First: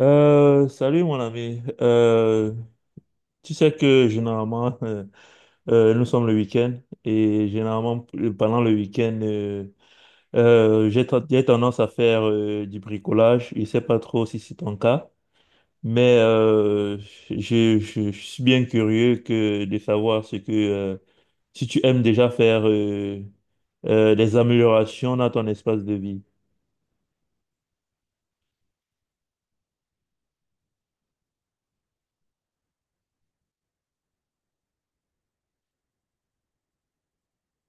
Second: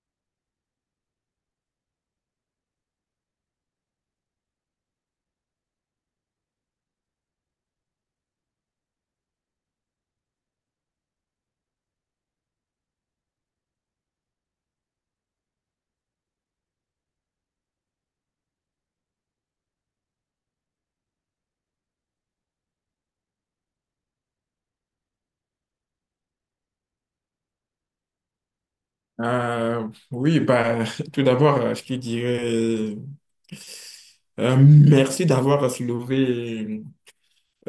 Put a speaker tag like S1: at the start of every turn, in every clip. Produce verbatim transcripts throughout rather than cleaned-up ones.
S1: Euh, salut mon ami. Euh, tu sais que généralement, euh, euh, nous sommes le week-end et généralement p- euh, pendant le week-end, euh, euh, j'ai ten- j'ai tendance à faire euh, du bricolage. Je sais pas trop si c'est ton cas, mais euh, je, je- je suis bien curieux que de savoir ce que euh, si tu aimes déjà faire euh, euh, des améliorations dans ton espace de vie.
S2: Euh, oui, bah, tout d'abord, euh, je te dirais euh, merci d'avoir soulevé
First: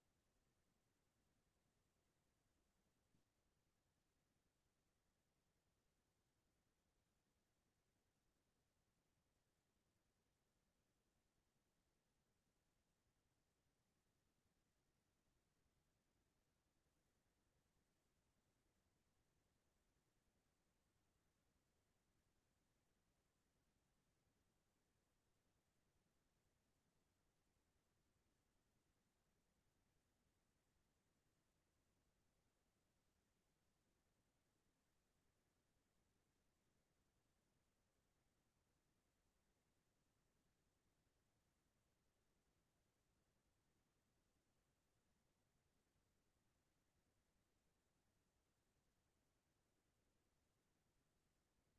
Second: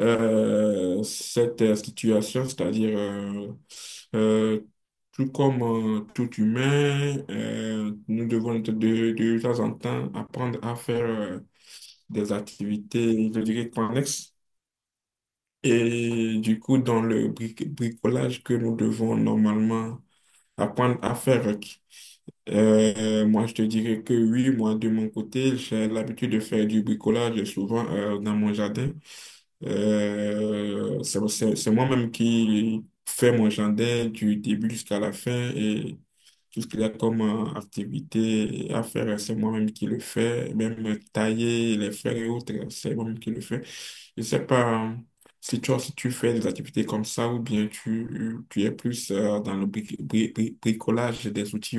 S2: euh, cette euh, situation, c'est-à-dire euh, euh, tout comme euh, tout humain, euh, nous devons de, de, de temps en temps apprendre à faire euh, des activités, je dirais, connexes. Et du coup, dans le bric- bricolage que nous devons normalement apprendre à faire. Euh, moi, je te dirais que oui, moi, de mon côté, j'ai l'habitude de faire du bricolage souvent euh, dans mon jardin. Euh, c'est c'est- c'est moi-même qui fais mon jardin du début jusqu'à la fin et tout ce qu'il y a comme euh, activité à faire, c'est moi-même qui le fais. Même tailler les fleurs et autres, c'est moi-même qui le fais. Je sais pas euh, si toi, si tu fais des activités comme ça ou bien tu, tu es plus euh, dans le bri- bri- bri- bricolage des outils.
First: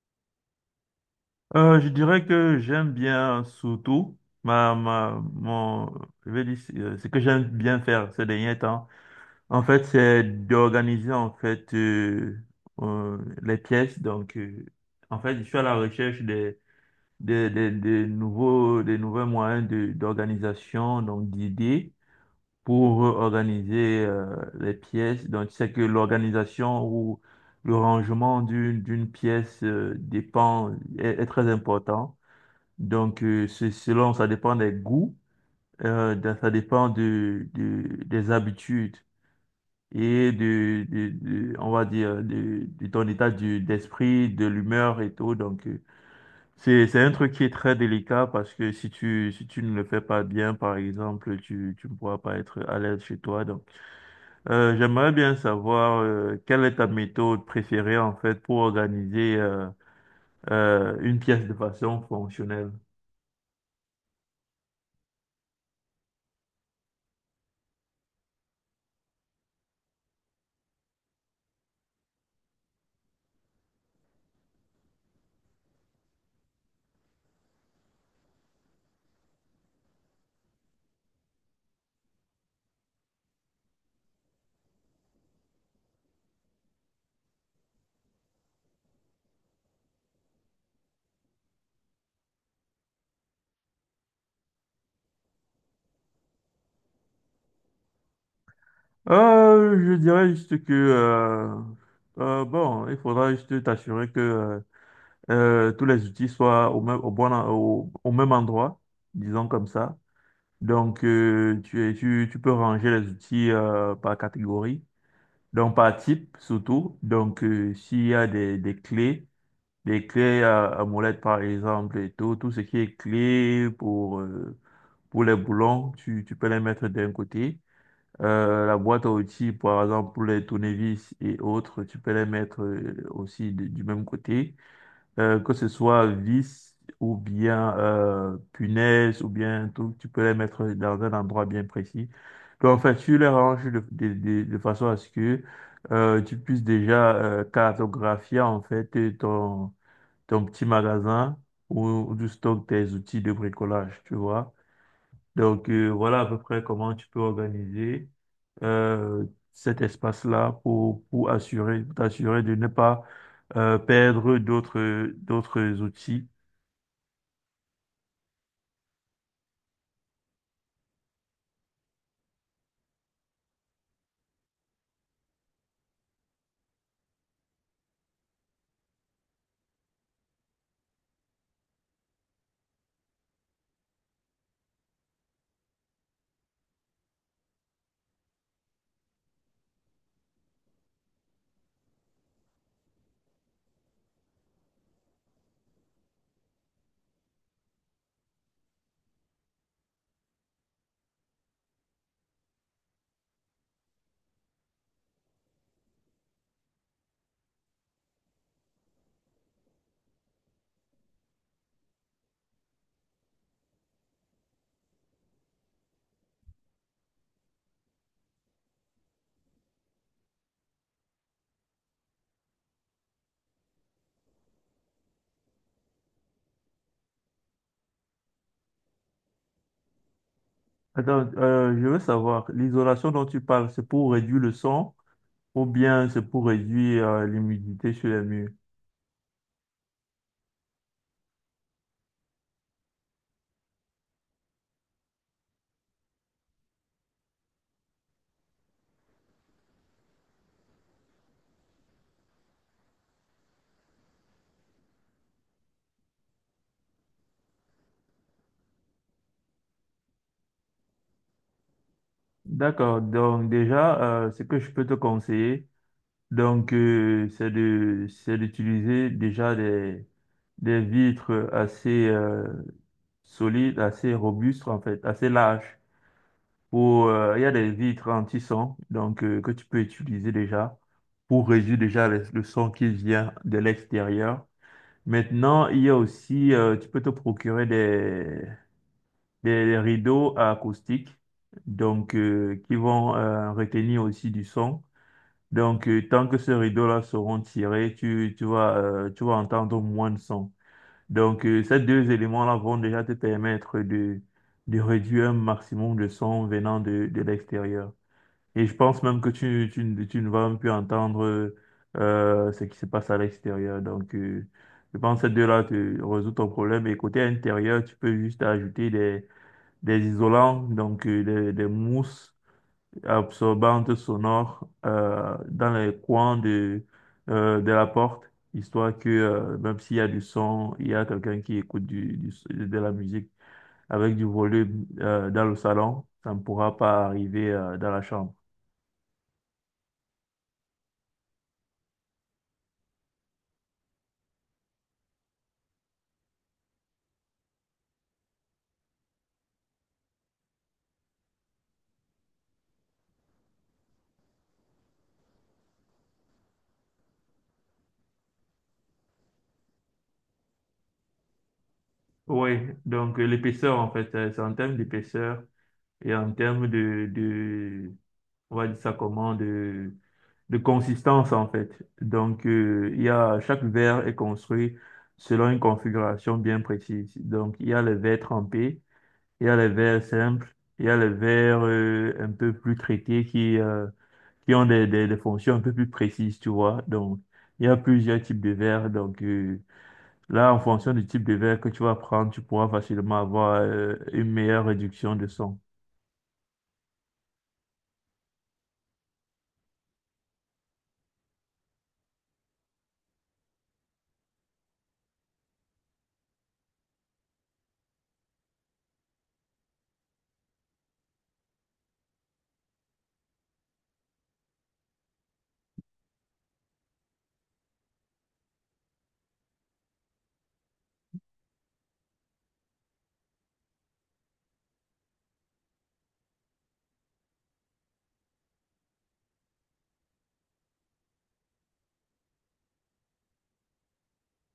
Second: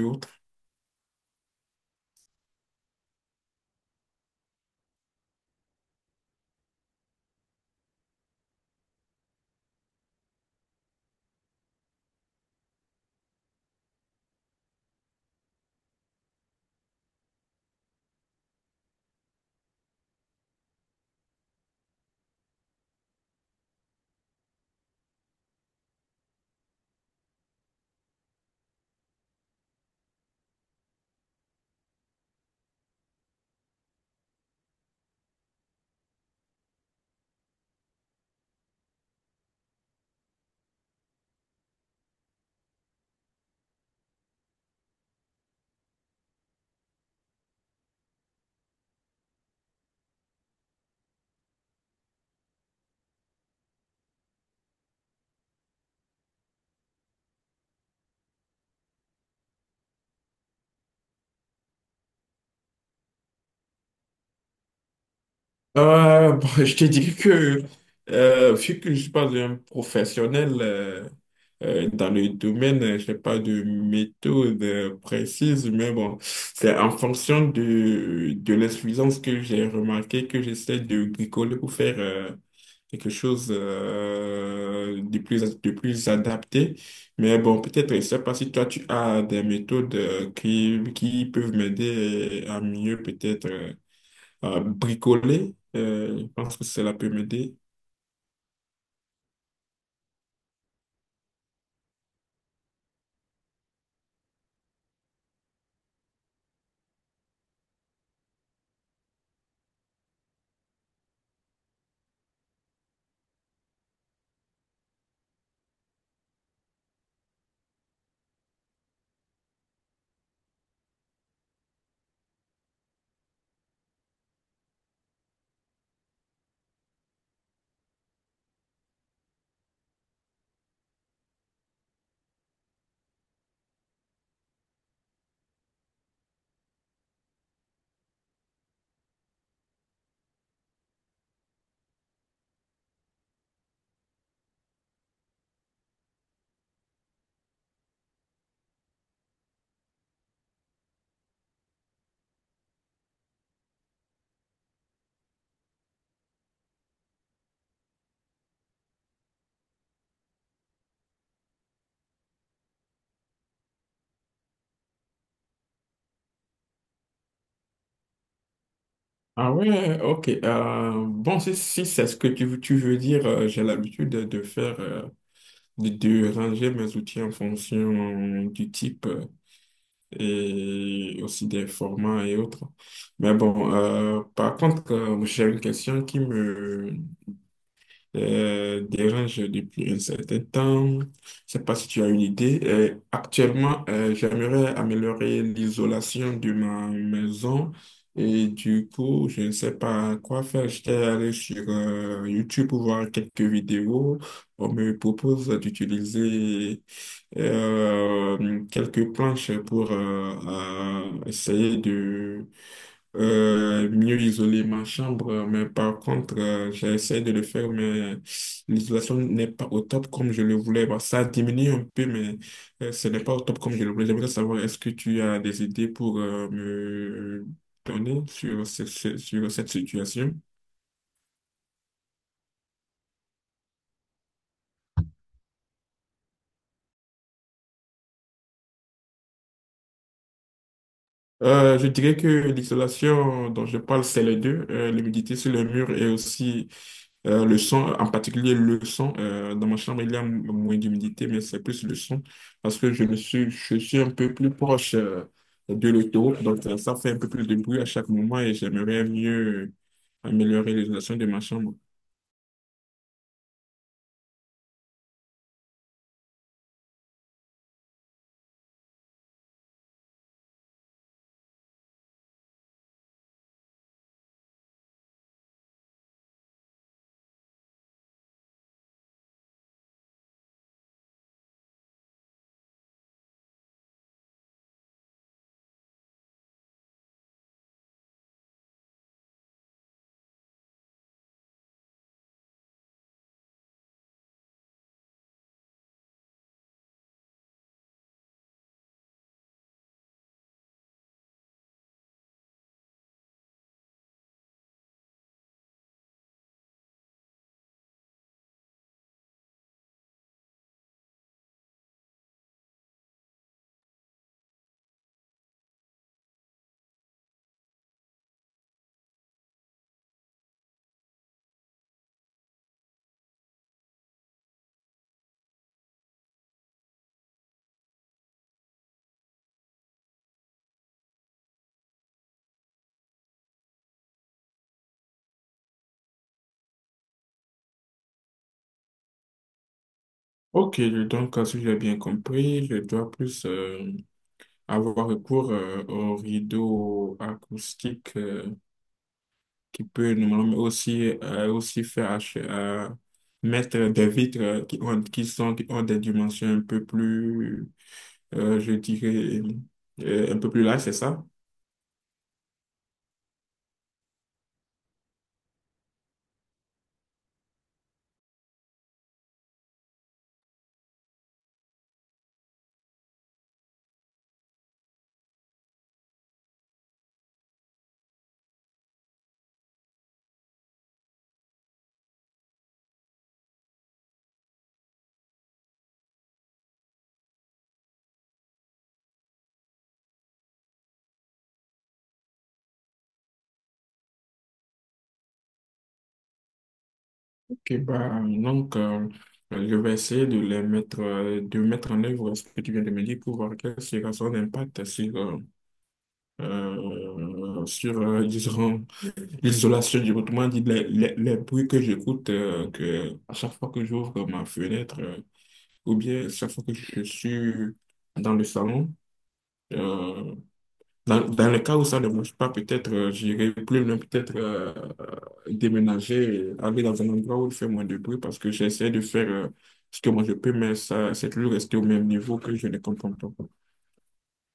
S1: Euh, je dirais que j'aime bien surtout ma, ma, mon, je vais dire, euh, ce que j'aime bien faire ces derniers temps. En fait, c'est d'organiser en fait euh, euh, les pièces. Donc, euh, en fait, je suis à la recherche des, des, des, des nouveaux, des nouveaux moyens de, d'organisation, donc d'idées pour organiser euh, les pièces. Donc, tu sais que l'organisation ou le rangement d'une d'une pièce euh, dépend est est très important. Donc, euh, c'est selon, ça dépend des goûts, euh, de- ça dépend de, de- des habitudes et de, de- de- on va dire, de, de ton état du- d'esprit, de l'humeur et tout. Donc, euh, c'est, c'est un truc qui est très délicat parce que si tu, si tu ne le fais pas bien, par exemple, tu, tu ne pourras pas être à l'aise chez toi. Donc, euh, j'aimerais bien savoir, euh, quelle est ta méthode préférée, en fait, pour organiser, euh, euh, une pièce de façon fonctionnelle.
S2: Euh, bon, je te dis que, euh, vu que je suis pas un professionnel euh, euh, dans le domaine, euh, je n'ai pas de méthode euh, précise, mais bon, c'est en fonction de, de l'insuffisance que j'ai remarqué que j'essaie de bricoler pour faire euh, quelque chose euh, de plus, de plus adapté. Mais bon, peut-être, je ne sais pas si toi, tu as des méthodes euh, qui, qui peuvent m'aider à mieux peut-être. euh, euh, bricoler. Euh, je pense que cela peut m'aider.
S1: Euh, je dirais juste que euh, euh, bon, il faudra juste t'assurer que euh, euh, tous les outils soient au même au bon en- au, au même endroit, disons comme ça. Donc euh, tu, es- tu tu peux ranger les outils euh, par catégorie, donc par type surtout. Donc euh, s'il y a des, des clés, des clés à, à molette par exemple et tout, tout ce qui est clé pour euh, pour les boulons, tu tu peux les mettre d'un côté. Euh, la boîte à outils, par exemple, pour les tournevis et autres, tu peux les mettre euh, aussi de- du même côté. Euh, que ce soit vis ou bien euh, punaise ou bien tout, tu peux les mettre dans un endroit bien précis. Donc, en fait, tu les ranges de, de, de, de façon à ce que euh, tu puisses déjà euh, cartographier en fait euh, ton, ton petit magasin où, où tu stockes tes outils de bricolage, tu vois. Donc euh, voilà à peu près comment tu peux organiser euh, cet espace-là pour, pour assurer, pour t'assurer de ne pas euh, perdre d'autres d'autres outils.
S2: Ah ouais, ok. Euh, bon, si, si c'est ce que tu, tu veux dire, euh, j'ai l'habitude de, de faire, euh, de, de ranger mes outils en fonction du type euh, et aussi des formats et autres. Mais bon, euh, par contre, euh, j'ai une question qui me, euh, dérange depuis un certain temps. Je ne sais pas si tu as une idée. Euh, actuellement, euh, j'aimerais améliorer l'isolation de ma maison et du coup, je ne sais pas quoi faire. J'étais allé sur euh, YouTube pour voir quelques vidéos. On me propose d'utiliser euh, quelques planches pour euh, euh, essayer de euh, mieux isoler ma chambre, mais par contre, euh, j'essaie de le faire, mais l'isolation n'est pas au top comme je le voulais. Bah, ça diminue un peu, mais euh, ce n'est pas au top comme je le voulais. J'aimerais savoir, est-ce que tu as des idées pour euh, me donner sur, ce- ce- sur cette situation?
S1: Attends, euh, je veux savoir, l'isolation dont tu parles, c'est pour réduire le son ou bien c'est pour réduire euh, l'humidité sur les murs?
S2: Euh, je dirais que l'isolation dont je parle, c'est les deux, euh, l'humidité sur le mur et aussi euh, le son, en particulier le son. Euh, dans ma chambre, il y a m- moins d'humidité, mais c'est plus le son parce que je me suis, je suis un peu plus proche euh, de l'autoroute, donc euh, ça fait un peu plus de bruit à chaque moment et j'aimerais mieux améliorer l'isolation de ma chambre.
S1: D'accord, donc déjà, euh, ce que je peux te conseiller, donc euh, c'est de c'est d'utiliser déjà des des vitres assez euh, solide, assez robuste en fait, assez large. Pour, euh, il y a des vitres anti-son donc euh, que tu peux utiliser déjà pour réduire déjà les- le son qui vient de l'extérieur. Maintenant, il y a aussi, euh, tu peux te procurer des, des rideaux acoustiques donc euh, qui vont euh, retenir aussi du son. Donc, euh, tant que ces rideaux-là seront tirés, tu, tu vas, euh, tu vas entendre moins de son. Donc, euh, ces deux éléments-là vont déjà te permettre de, de réduire un maximum de son venant de, de l'extérieur. Et je pense même que tu, tu, ne tu ne vas même plus entendre euh, euh, ce qui se passe à l'extérieur. Donc, euh, je pense que ces deux-là te résout ton problème. Et côté intérieur, tu peux juste ajouter des, des isolants, donc euh, des, des mousses absorbante sonore euh, dans les coins de, euh, de la porte, histoire que euh, même s'il y a du son, il y a quelqu'un qui écoute du, du- de la musique avec du volume euh, dans le salon, ça ne pourra pas arriver euh, dans la chambre.
S2: Ok, donc euh, si j'ai bien compris, je dois plus euh, avoir recours euh, aux rideaux acoustiques qui peut normalement aussi, euh, aussi faire ach- euh, mettre des vitres qui ont, qui sont, qui ont des dimensions un peu plus, euh, je dirais, euh, un peu plus larges, c'est ça?
S1: Oui, donc euh, l'épaisseur en fait, euh, c'est en termes d'épaisseur et en termes de, on va dire ça comment, de, de consistance en fait. Donc, euh, il y a, chaque verre est construit selon une configuration bien précise. Donc, il y a les verres trempés, il y a les verres simples, il y a les verres euh, un peu plus traités qui, euh, qui ont des, des, des fonctions un peu plus précises, tu vois. Donc, il y a plusieurs types de verres. Donc, euh, là, en fonction du type de verre que tu vas prendre, tu pourras facilement avoir euh, une meilleure réduction de son.
S2: Ok, bah, donc, euh, je vais essayer de les mettre, euh, de mettre en œuvre ce que tu viens de me dire pour voir quel sera son impact sur, euh, euh, sur euh, disons, l'isolation, du autrement dit, les, les, les bruits que j'écoute, euh, que à chaque fois que j'ouvre ma fenêtre, euh, ou bien chaque fois que je suis dans le salon, euh, dans, dans le cas où ça ne marche pas, peut-être euh, j'irai plus loin, peut-être euh, euh, déménager, aller dans un endroit où il fait moins de bruit, parce que j'essaie de faire euh, ce que moi je peux, mais ça, c'est toujours rester au même niveau que je ne comprends pas.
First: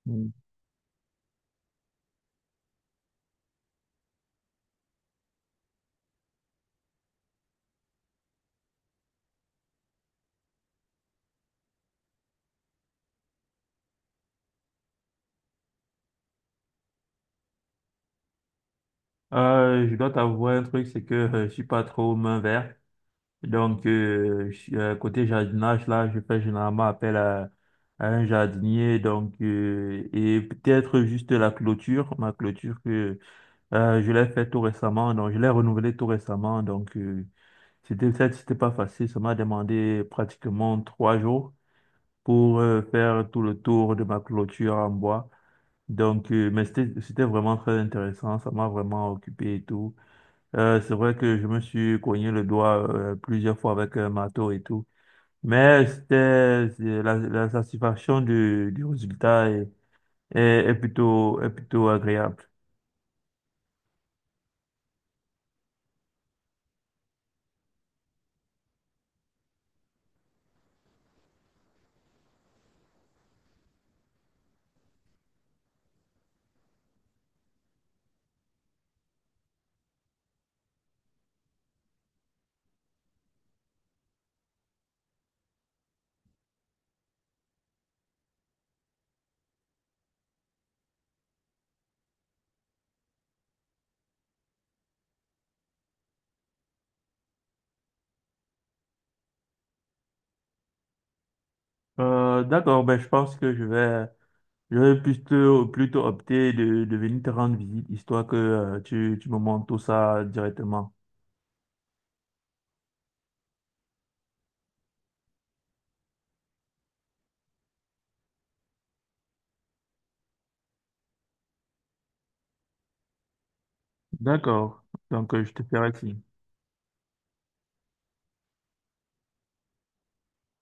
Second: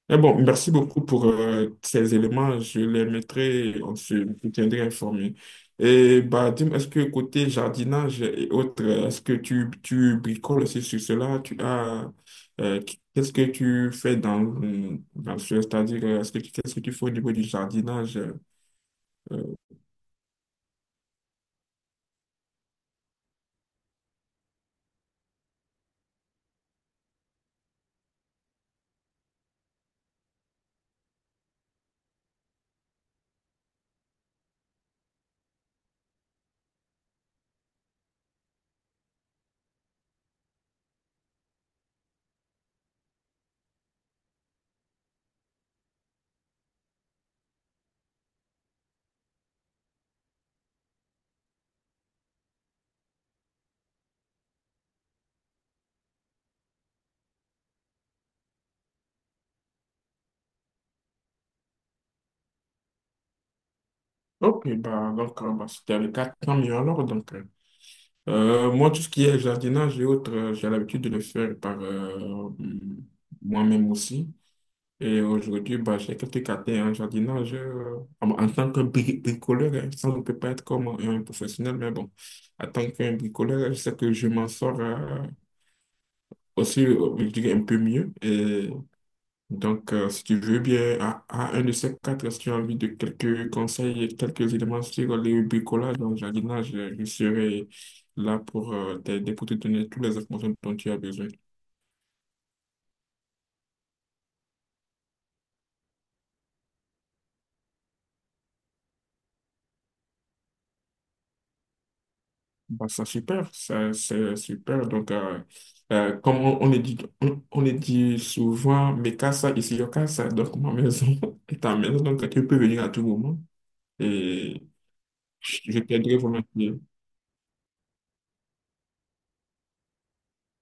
S2: Mais bon, merci beaucoup pour euh, ces éléments. Je les mettrai, on se je tiendrai informé. Et bah, dis-moi, est-ce que côté jardinage et autres, est-ce que tu, tu bricoles aussi sur cela? Tu as, euh, qu'est-ce que tu fais dans, dans ce, c'est-à-dire, est-ce que, tu- qu'est-ce que tu fais au niveau du jardinage? euh,
S1: Euh, je dois t'avouer un truc, c'est que euh, je suis pas trop main verte. Donc, euh, je suis- euh, côté jardinage, là, je fais généralement appel à, à un jardinier. Donc, euh, et peut-être juste la clôture, ma clôture que euh, je l'ai fait tout récemment. Donc, je l'ai renouvelée tout récemment. Donc, euh, c'était ça, c'était pas facile. Ça m'a demandé pratiquement trois jours pour euh, faire tout le tour de ma clôture en bois. Donc, euh, mais c'était c'était vraiment très intéressant. Ça m'a vraiment occupé et tout. Euh, c'est vrai que je me suis cogné le doigt euh, plusieurs fois avec un marteau et tout. Mais c'était c'est la, la satisfaction du, du résultat est, est, est plutôt, est plutôt agréable.
S2: Ok, bah, donc, euh, bah, c'était le cas, tant mieux alors. Donc, euh, euh, moi, tout ce qui est jardinage et autres, euh, j'ai l'habitude de le faire par euh, moi-même aussi. Et aujourd'hui, bah, j'ai quelques caté en jardinage euh, en, en tant que bri- bricoleur. Hein. Ça, on ne peut pas être comme un professionnel, mais bon, en tant qu'un bricoleur, je sais que je m'en sors euh, aussi, euh, je dirais, un peu mieux. Et donc, euh, si tu veux bien, à, à un de ces quatre, si tu as envie de quelques conseils, et quelques éléments sur le bricolage dans le jardinage, euh, je serai là pour euh, t'aider, pour te donner toutes les informations dont tu as besoin.
S1: Euh, d'accord, ben, je pense que je vais, je vais plutôt, plutôt opter de, de venir te rendre visite, histoire que euh, tu, tu me montres tout ça directement.
S2: Bah, ça, super, ça, c'est super. Donc, euh, euh, comme on, on le dit, on, on le dit souvent, mes casa ici, yo casa, donc ma maison est ta maison, donc tu peux venir à tout moment et
S1: D'accord, donc euh, je
S2: je
S1: te
S2: je
S1: ferai
S2: t'aiderai
S1: signe.
S2: volontiers.